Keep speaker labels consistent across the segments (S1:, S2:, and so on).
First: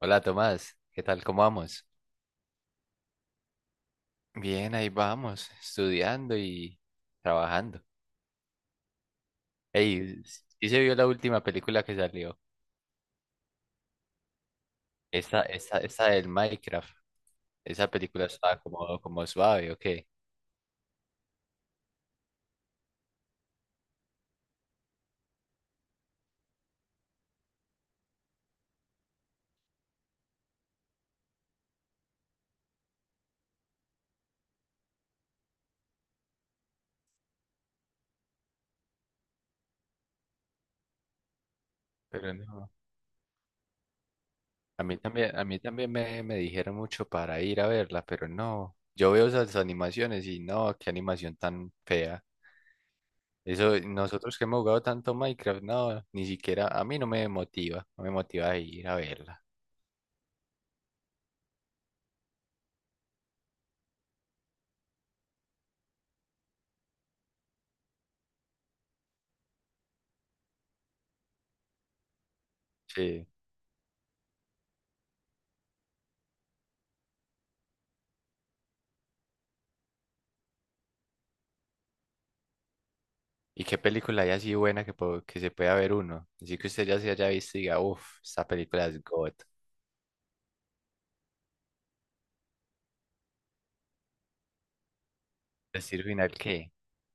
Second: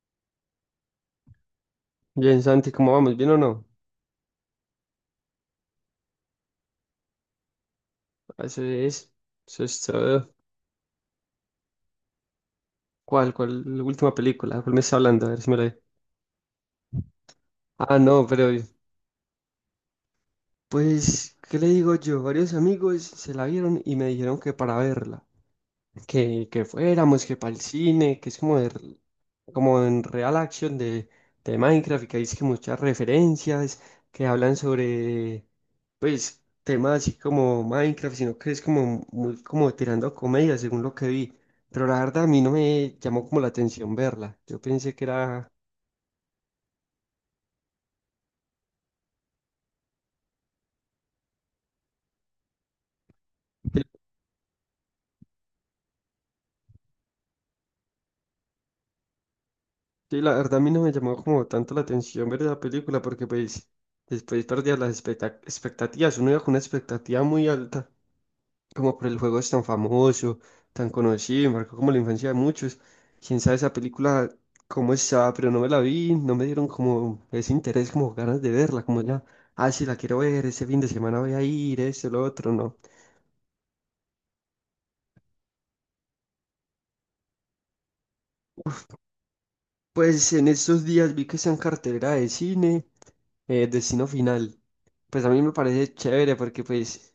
S1: Hola Tomás, ¿qué tal? ¿Cómo vamos?
S2: Bien, Santi, ¿cómo vamos? ¿Bien o no?
S1: Bien, ahí vamos, estudiando y trabajando.
S2: Eso es. Eso es
S1: Ey,
S2: todo.
S1: ¿sí se vio la última película que salió?
S2: ¿Cuál? ¿Cuál? La última película. ¿Cuál me está hablando? A ver
S1: Esa,
S2: si me la vi.
S1: esa, esa del Minecraft. Esa
S2: Ah, no,
S1: película
S2: pero.
S1: estaba como, suave, ¿o qué?
S2: Pues, ¿qué le digo yo? Varios amigos se la vieron y me dijeron que para verla. Que fuéramos, que para el cine, que es como, como en real action de Minecraft, y que hay es que muchas referencias que hablan sobre, pues, temas así como Minecraft, sino que es como, muy, como tirando a comedia, según lo que vi. Pero la verdad a
S1: Pero
S2: mí no
S1: no.
S2: me llamó como la atención verla. Yo pensé que
S1: A
S2: era...
S1: mí también me dijeron mucho para ir a verla, pero no. Yo veo esas animaciones y no, qué animación tan fea. Eso, nosotros que hemos jugado tanto Minecraft, no, ni siquiera, a mí no me motiva, no me motiva a ir a verla.
S2: Sí, la verdad a mí no me llamó como tanto la atención ver esa película porque pues después perdía las expectativas. Uno iba con una expectativa muy alta como por el juego es tan famoso, tan conocido, y marcó como la infancia de muchos.
S1: Sí.
S2: Quién sabe esa película cómo está, pero no me la vi, no me dieron como ese interés, como ganas de verla, como ya, ah, sí, la quiero ver, ese fin de semana voy a ir, esto, lo otro, no.
S1: ¿Y qué película hay así buena que se pueda ver uno? Así que usted ya se haya visto y diga, uff, esta película es God.
S2: Pues en estos días vi que está en cartelera de cine, Destino Final. Pues a mí me parece
S1: Destino Final,
S2: chévere porque
S1: ¿qué?
S2: pues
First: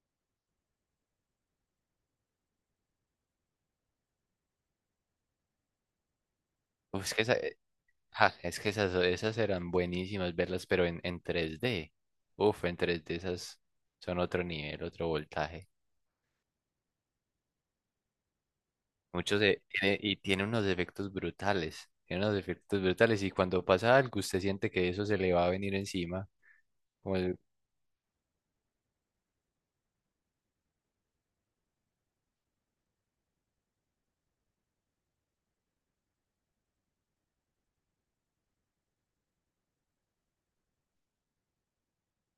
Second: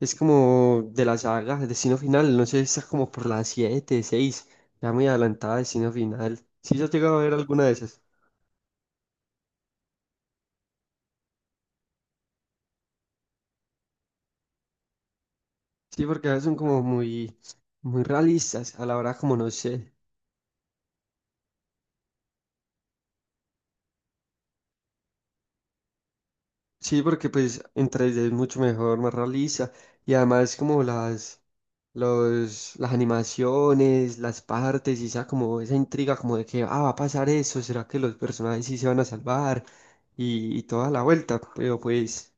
S2: es como de la saga, Destino Final, no sé, está como por las 7, 6, ya muy adelantada Destino Final. ¿Sí has
S1: Uf,
S2: llegado a ver alguna de esas?
S1: es que esas eran buenísimas verlas, pero en, tres d. Uf, en tres d esas son otro nivel, otro voltaje.
S2: Sí, porque a veces son como muy, muy realistas a la hora, como
S1: Muchos
S2: no
S1: de,
S2: sé.
S1: tiene- y tiene unos efectos brutales. Tiene unos efectos brutales y cuando pasa algo usted siente que eso se le va a venir encima.
S2: Sí,
S1: Como
S2: porque
S1: el-
S2: pues en 3D es mucho mejor, más realista. Y además como las animaciones, las partes, y esa como esa intriga como de que, ah, va a pasar eso, ¿será que los personajes sí se van a salvar? Y toda la vuelta. Pero pues,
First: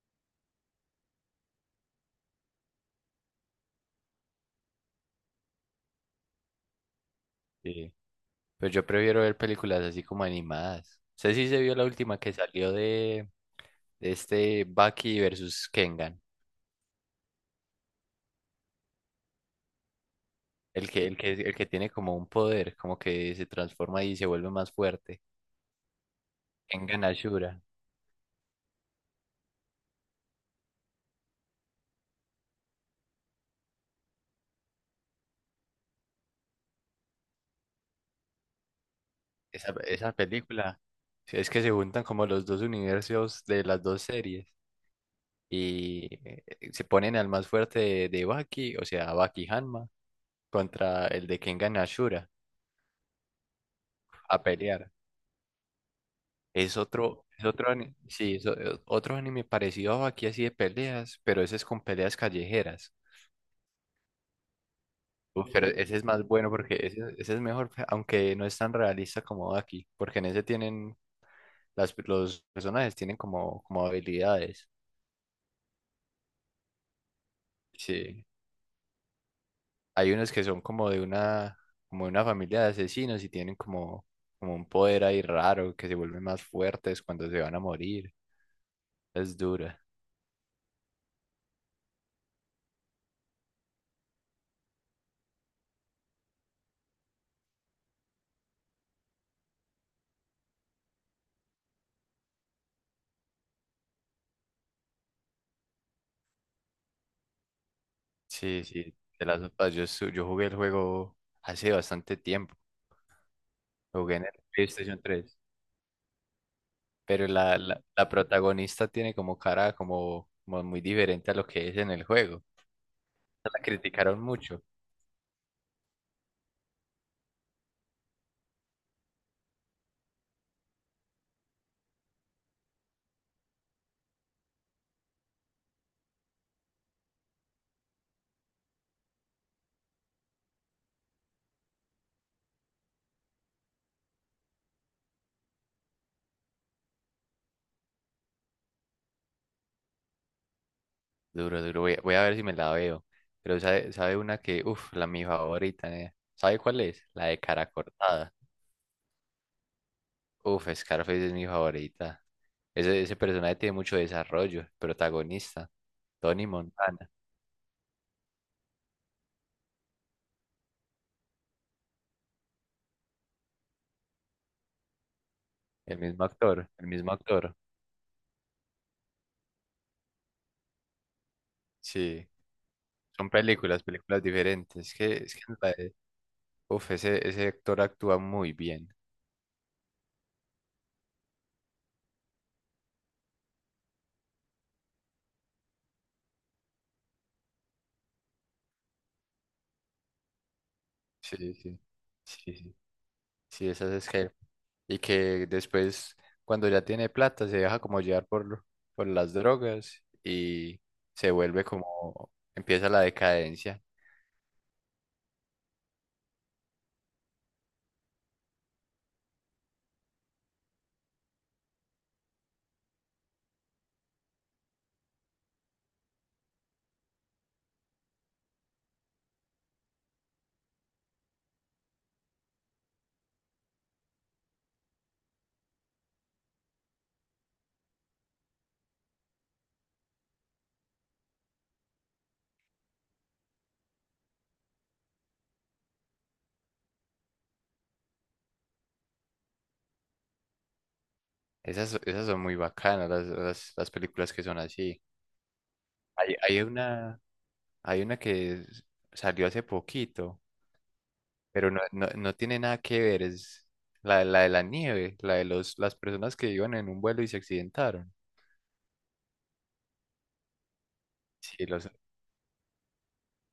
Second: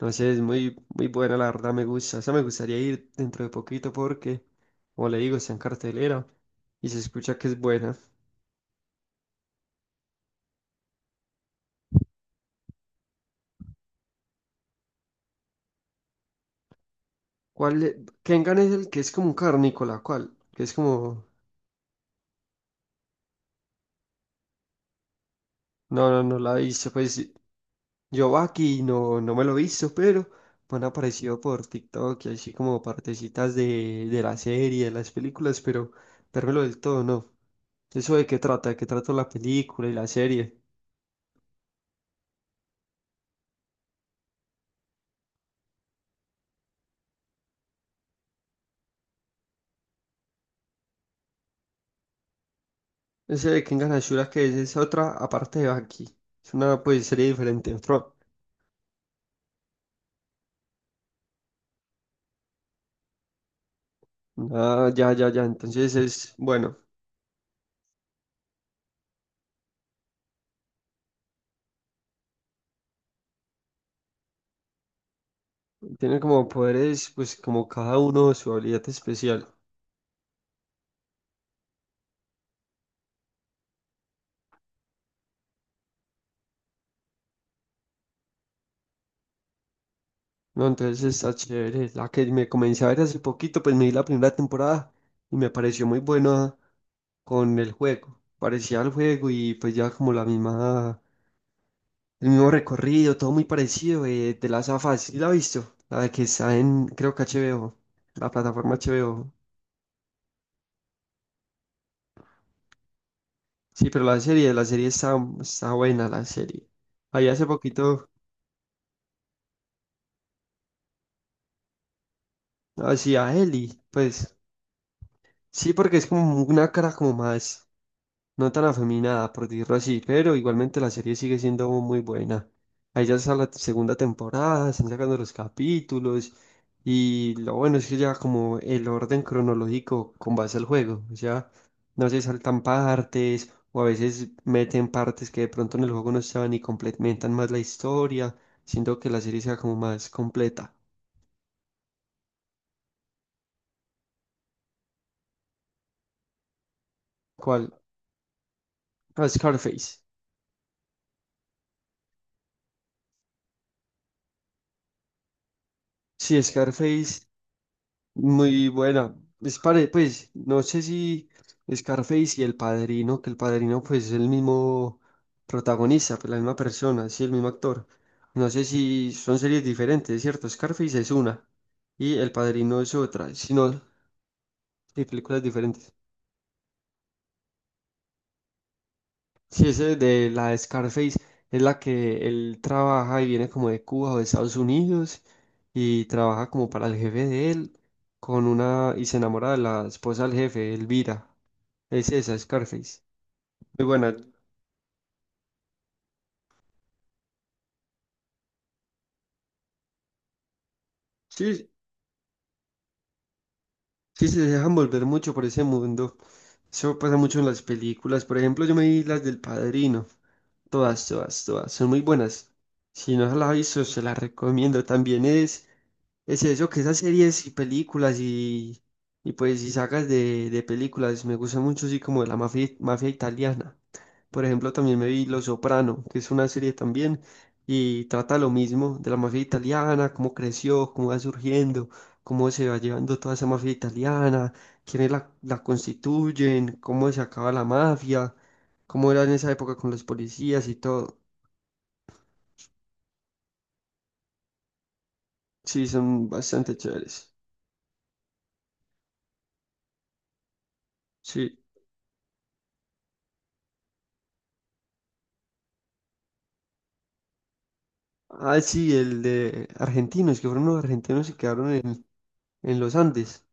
S2: no sé, es muy, muy buena, la verdad me gusta. O sea, me gustaría ir dentro de poquito porque, como le digo, está en cartelera y se escucha que es
S1: eh,
S2: buena.
S1: pero yo prefiero ver películas así como animadas. Sé si se vio la última que salió de... Este Baki versus Kengan.
S2: ¿Cuál? Kengan es el que es como un carnícola, ¿cuál? Que es
S1: El que, el
S2: como...
S1: que, el que tiene como un poder, como que se transforma y se vuelve más fuerte.
S2: No, no, no la he visto,
S1: Kengan
S2: pues
S1: Ashura.
S2: yo Baki no, no me lo he visto, pero me han aparecido por TikTok y así como partecitas de la serie, de las películas, pero vérmelo del todo, no. ¿Eso de qué trata? ¿De qué trata la
S1: Esa,
S2: película y la
S1: esa
S2: serie?
S1: película. Sí, es que se juntan como los dos universos de las dos series. Y se ponen al más fuerte de, Baki, o sea, Baki Hanma, contra el de Kengan Ashura
S2: Ese de Kengan Ashura
S1: a
S2: que es
S1: pelear.
S2: otra, aparte de Baki. Es una pues serie
S1: Es otro,
S2: diferente,
S1: ani-
S2: otro.
S1: sí, es o- Otro anime parecido a Baki así de peleas, pero ese es con peleas callejeras.
S2: Ah, ya, ya, ya.
S1: Uf, pero
S2: Entonces
S1: ese es más
S2: es,
S1: bueno porque
S2: bueno,
S1: ese es mejor, aunque no es tan realista como aquí, porque en ese tienen, las, los personajes tienen como, como habilidades.
S2: tiene como poderes, pues como cada
S1: Sí,
S2: uno su habilidad especial.
S1: hay unos que son como de una familia de asesinos y tienen como, como un poder ahí raro que se vuelven más fuertes cuando se van a morir. Es dura.
S2: No, entonces está chévere. La que me comencé a ver hace poquito, pues me di la primera temporada y me pareció muy buena con el juego. Parecía el juego y pues ya como la misma, el mismo recorrido, todo muy parecido, de las afas. ¿Sí la has visto? La de que está en, creo que HBO, la
S1: Sí,
S2: plataforma
S1: sí, de
S2: HBO.
S1: las otras, yo, yo jugué el juego hace bastante tiempo,
S2: Sí,
S1: lo
S2: pero
S1: jugué
S2: la
S1: en el
S2: serie, la serie
S1: PlayStation
S2: está,
S1: tres
S2: está buena, la serie. Ahí
S1: Pero
S2: hace
S1: la, la,
S2: poquito
S1: la protagonista tiene como cara como, como muy diferente a lo que es en el juego.
S2: hacía
S1: La
S2: Eli,
S1: criticaron
S2: pues
S1: mucho.
S2: sí, porque es como una cara como más no tan afeminada, por decirlo así, pero igualmente la serie sigue siendo muy buena. Ahí ya está la segunda temporada, están sacando los capítulos y lo bueno es que ya como el orden cronológico con base al juego, o sea, no se saltan partes o a veces meten partes que de pronto en el juego no estaban y complementan más la historia, siendo que la serie sea como más completa.
S1: Duro, duro. Voy a ver si me la veo. Pero sabe, sabe una que, uff, la mi favorita, eh. ¿Sabe cuál es? La de cara
S2: ¿Cuál?
S1: cortada.
S2: Ah, Scarface.
S1: Uff, Scarface es mi favorita. Ese personaje tiene mucho desarrollo. El protagonista.
S2: Sí,
S1: Tony Montana.
S2: Scarface. Muy buena. Es pues, no sé si Scarface y El Padrino, que El Padrino pues es el mismo
S1: El
S2: protagonista,
S1: mismo
S2: pues la misma
S1: actor. El
S2: persona,
S1: mismo
S2: sí, el mismo
S1: actor.
S2: actor. No sé si son series diferentes, ¿cierto? Scarface es una y
S1: Sí.
S2: El Padrino es
S1: Son
S2: otra, sino
S1: películas, películas diferentes.
S2: sí,
S1: Es
S2: películas
S1: que la
S2: diferentes.
S1: de- uf, ese actor actúa muy bien.
S2: Si ese de la de Scarface es la que él trabaja y viene como de Cuba o de Estados Unidos y trabaja como para el jefe de él con una y se enamora de la esposa del jefe, Elvira.
S1: Sí, sí,
S2: Es esa,
S1: sí, sí,
S2: Scarface.
S1: sí,
S2: Muy
S1: esas es
S2: buena.
S1: que, y que después cuando ya tiene plata se deja como llevar por, las drogas y se vuelve
S2: Sí,
S1: como, empieza la decadencia.
S2: sí, se dejan volver mucho por ese mundo. Eso pasa mucho en las películas. Por ejemplo, yo me vi las del Padrino. Todas, todas, todas. Son muy buenas. Si no se las ha visto, se las recomiendo. También es eso, que esas series y películas y pues y sagas de películas me gustan mucho, así como de la mafia, mafia italiana. Por ejemplo, también me vi los Soprano, que es una serie también y trata lo mismo de la mafia italiana, cómo creció, cómo va surgiendo, cómo se va llevando toda esa mafia italiana, quiénes la constituyen, cómo se acaba la mafia, cómo era en esa época con los policías y todo.
S1: Esas son muy bacanas, las películas que son así.
S2: Sí, son
S1: Hay,
S2: bastante chéveres.
S1: hay una que salió hace poquito,
S2: Sí.
S1: pero no, no, no tiene nada que ver, es la de la nieve, la de los, las personas que iban en un vuelo y se accidentaron.
S2: Ah, sí, el de argentinos, que fueron los argentinos y
S1: Sí,
S2: quedaron
S1: los.
S2: en los Andes.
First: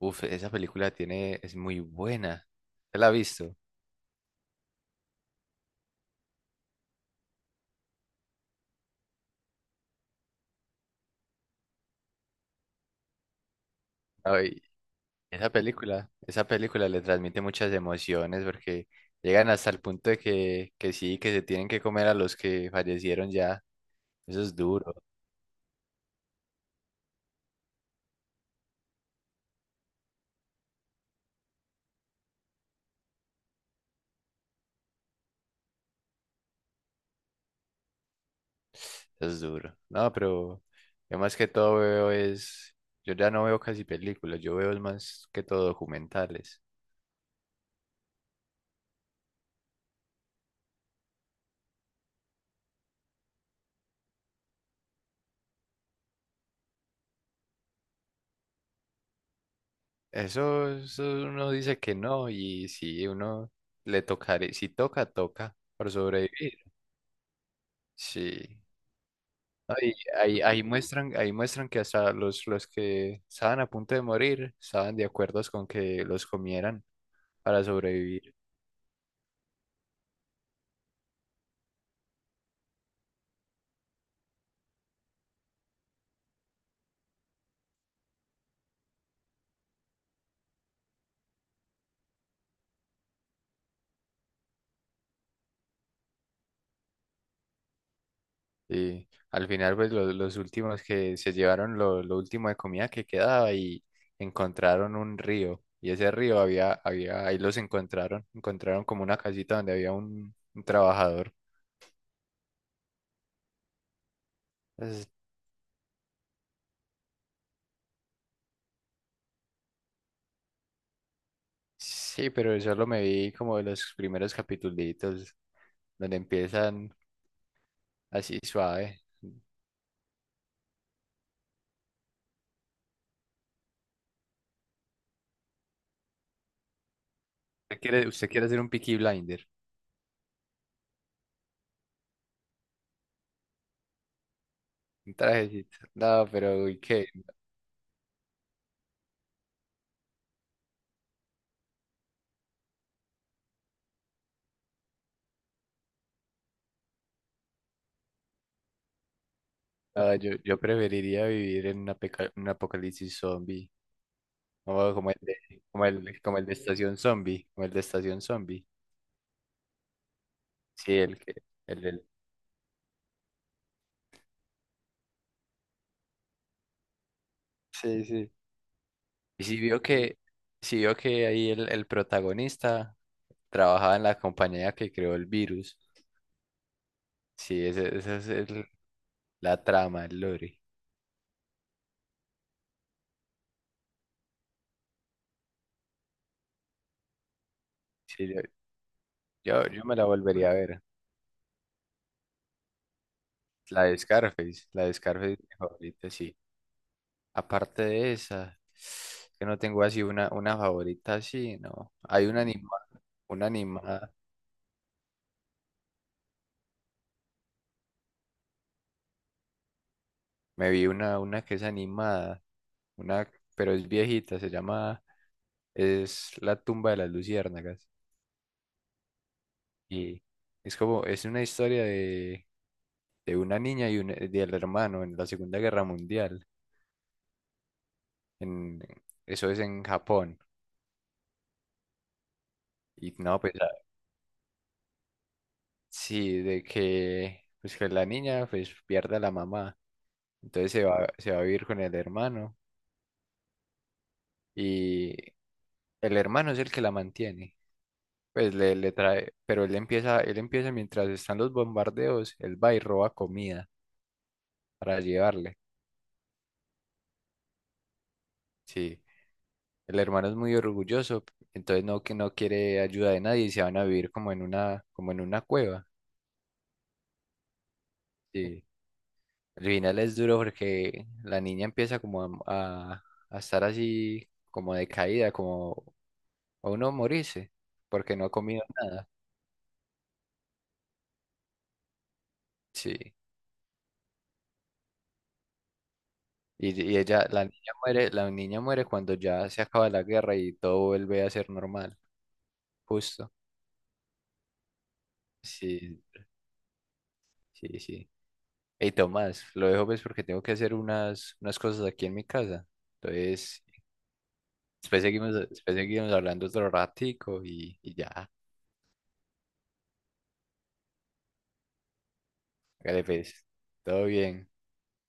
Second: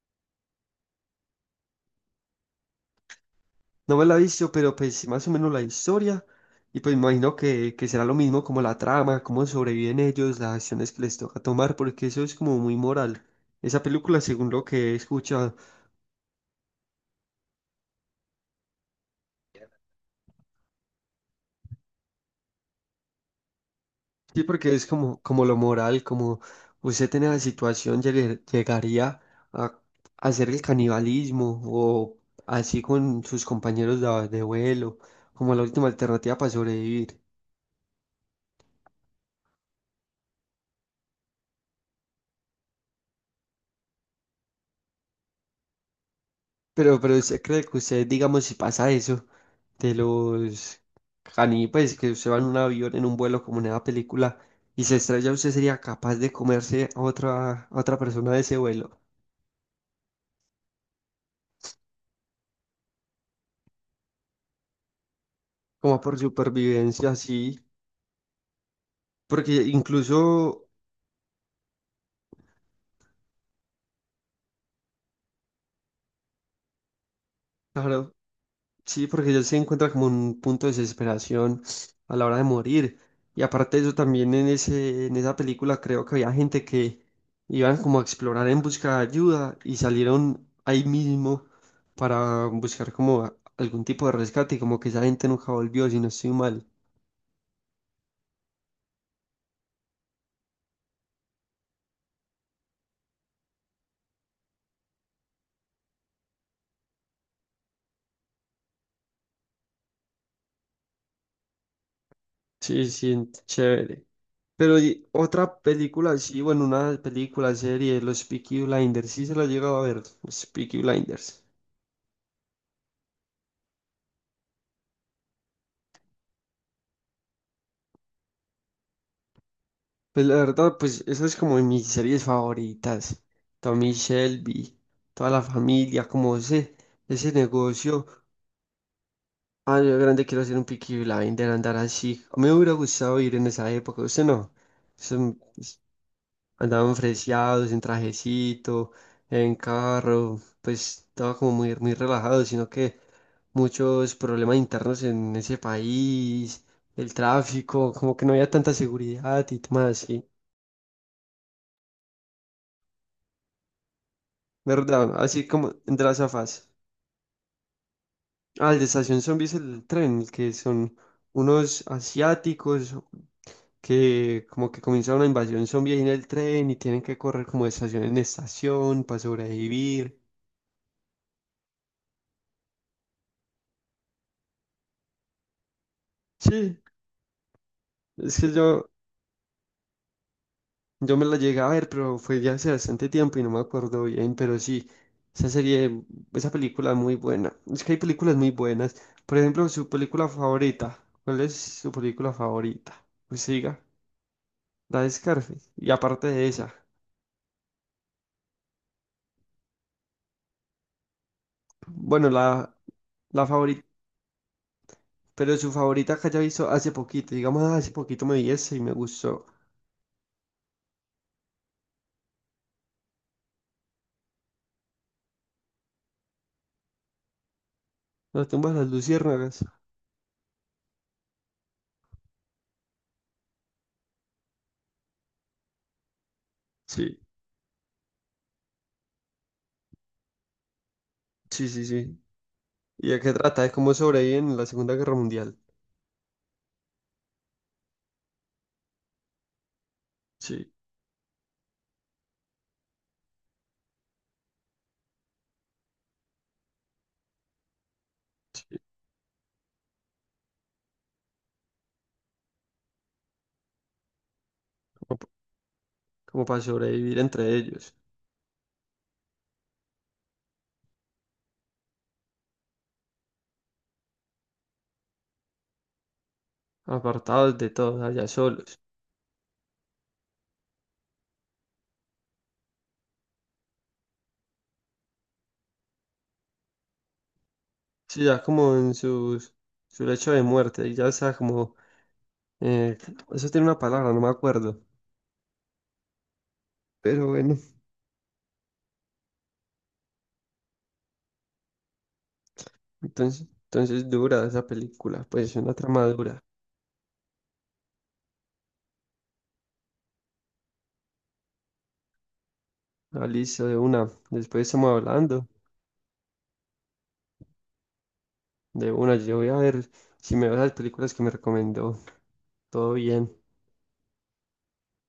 S1: Uf, esa película tiene, es muy buena. ¿Te la has visto?
S2: No me la he visto, pero pues más o menos la historia. Y pues me imagino que será lo mismo como la trama, cómo sobreviven ellos, las acciones que les toca tomar, porque eso es como muy moral. Esa película, según
S1: Ay,
S2: lo que he escuchado,
S1: esa película le transmite muchas emociones porque llegan hasta el punto de que sí, que se tienen que comer a los que fallecieron ya.
S2: sí,
S1: Eso es
S2: porque es
S1: duro,
S2: como, lo moral, como usted en esa situación llegaría a hacer el canibalismo o así con sus compañeros de vuelo, como la última alternativa para sobrevivir.
S1: eso es duro. No, pero yo más que todo veo es, yo ya no veo casi películas, yo veo es más que todo documentales.
S2: Pero usted cree que usted, digamos, si pasa eso de los caníbales, que usted va en un avión, en un vuelo como en esa película, y se estrella, usted sería capaz de comerse a otra persona de ese vuelo,
S1: Eso uno dice que no y si uno le tocaré, si toca, toca por
S2: como por
S1: sobrevivir.
S2: supervivencia, así,
S1: Sí.
S2: porque
S1: Ahí, ahí
S2: incluso...
S1: muestran, ahí muestran que hasta los que estaban a punto de morir estaban de acuerdo con que los comieran para
S2: Claro,
S1: sobrevivir.
S2: sí, porque ellos se encuentran como un punto de desesperación a la hora de morir. Y aparte de eso, también en esa película creo que había gente que iban como a explorar en busca de ayuda y salieron ahí mismo para buscar como algún tipo de rescate y como que esa gente nunca volvió, si no estoy mal.
S1: Y al final, pues los últimos que se llevaron lo último de comida que quedaba y encontraron un río. Y ese río había, había, ahí los encontraron, encontraron como una casita donde había un trabajador.
S2: Sí, sí, chévere. Pero y
S1: Es-
S2: otra película, sí, bueno, una película, serie, los Peaky Blinders, sí se la he llegado a ver, los Peaky Blinders.
S1: sí, pero solo me vi como de los primeros capitulitos donde empiezan así suave.
S2: Pues la verdad, pues eso es como de mis series favoritas. Tommy Shelby, toda la familia, como ese negocio.
S1: Usted quiere hacer un Peaky Blinder,
S2: Ah, yo de grande quiero hacer un Peaky Blinder, andar así. A mí me hubiera gustado ir en esa época, usted no.
S1: un trajecito.
S2: Pues,
S1: No, pero uy,
S2: andaban
S1: qué.
S2: fresiados, en trajecito, en carro, pues estaba como muy, muy relajado, sino que muchos problemas internos en ese país, el tráfico, como que no había tanta seguridad y demás.
S1: No,
S2: Sí.
S1: yo preferiría vivir en un apocalipsis zombie. Como,
S2: ¿Verdad? Así como entre las
S1: como el de
S2: afas.
S1: Estación Zombie. Como el de Estación Zombie.
S2: Ah, el de Estación Zombies, el tren, que
S1: Sí,
S2: son
S1: el que. El,
S2: unos
S1: del-
S2: asiáticos que como que comienza una invasión zombie ahí en el tren y tienen que correr como de estación
S1: Sí,
S2: en
S1: sí.
S2: estación para
S1: Y si vio
S2: sobrevivir.
S1: que, si vio que ahí el protagonista trabajaba en la compañía que creó el virus.
S2: Sí,
S1: Sí, esa es
S2: es que yo,
S1: la trama, el lore.
S2: yo me la llegué a ver, pero fue ya hace bastante tiempo y no me acuerdo bien, pero sí, esa serie, esa película es muy buena. Es que hay
S1: Sí,
S2: películas
S1: yo,
S2: muy buenas. Por
S1: yo,
S2: ejemplo,
S1: yo
S2: su
S1: me la
S2: película
S1: volvería a ver.
S2: favorita. ¿Cuál es su película favorita? Pues siga.
S1: La de
S2: La de
S1: Scarface es mi
S2: Scarface. Y
S1: favorita,
S2: aparte
S1: sí.
S2: de esa.
S1: Aparte de esa, que no tengo así una favorita así, ¿no? Hay
S2: Bueno,
S1: una
S2: la,
S1: animada,
S2: la
S1: una
S2: favorita.
S1: animada.
S2: Pero su favorita que haya visto hace poquito. Digamos, "Ah, hace poquito me vi esa y me gustó."
S1: Me vi una que es animada, una, pero es viejita, se llama, es La Tumba de las Luciérnagas.
S2: Las tumbas de las luciérnagas.
S1: Y es como, es una historia de una niña y un, del hermano en la Segunda Guerra Mundial.
S2: Sí,
S1: En, eso es en Japón.
S2: sí, sí, sí. ¿Y
S1: Y
S2: de qué
S1: no,
S2: trata? De cómo sobreviven en la Segunda Guerra Mundial.
S1: sí, de que, pues que la niña pues pierde a la mamá.
S2: Sí,
S1: Entonces se va a vivir con el hermano y el hermano es el que la mantiene. Pues le,
S2: sí.
S1: le trae, pero él empieza mientras están los bombardeos, él va y roba comida para
S2: Como, pa-
S1: llevarle.
S2: como para sobrevivir entre ellos.
S1: Sí, el hermano es muy orgulloso, entonces no, que no quiere ayuda de nadie y se van a vivir como en una cueva.
S2: Apartados de todos, allá
S1: Sí.
S2: solos.
S1: Al final es duro porque la niña empieza como a estar así como decaída, como a uno morirse, porque
S2: Sí,
S1: no ha
S2: ya
S1: comido
S2: como en
S1: nada.
S2: su lecho de muerte. Y ya sea como. eh,
S1: Sí.
S2: Eso tiene una palabra, no me acuerdo.
S1: Y
S2: Pero
S1: ella,
S2: bueno.
S1: la niña muere cuando ya se acaba la guerra y todo vuelve a ser normal, justo.
S2: Entonces, dura esa película, pues una
S1: Sí,
S2: trama dura.
S1: sí, sí. Hey, Tomás, lo dejo pues porque tengo que hacer unas cosas aquí en mi casa.
S2: Ah,
S1: Entonces,
S2: listo, de una. Después estamos hablando
S1: después seguimos hablando otro ratico y ya.
S2: de una. Yo voy a ver si me veo las películas que me recomendó. Todo
S1: Hágale
S2: bien.
S1: pues. Todo bien.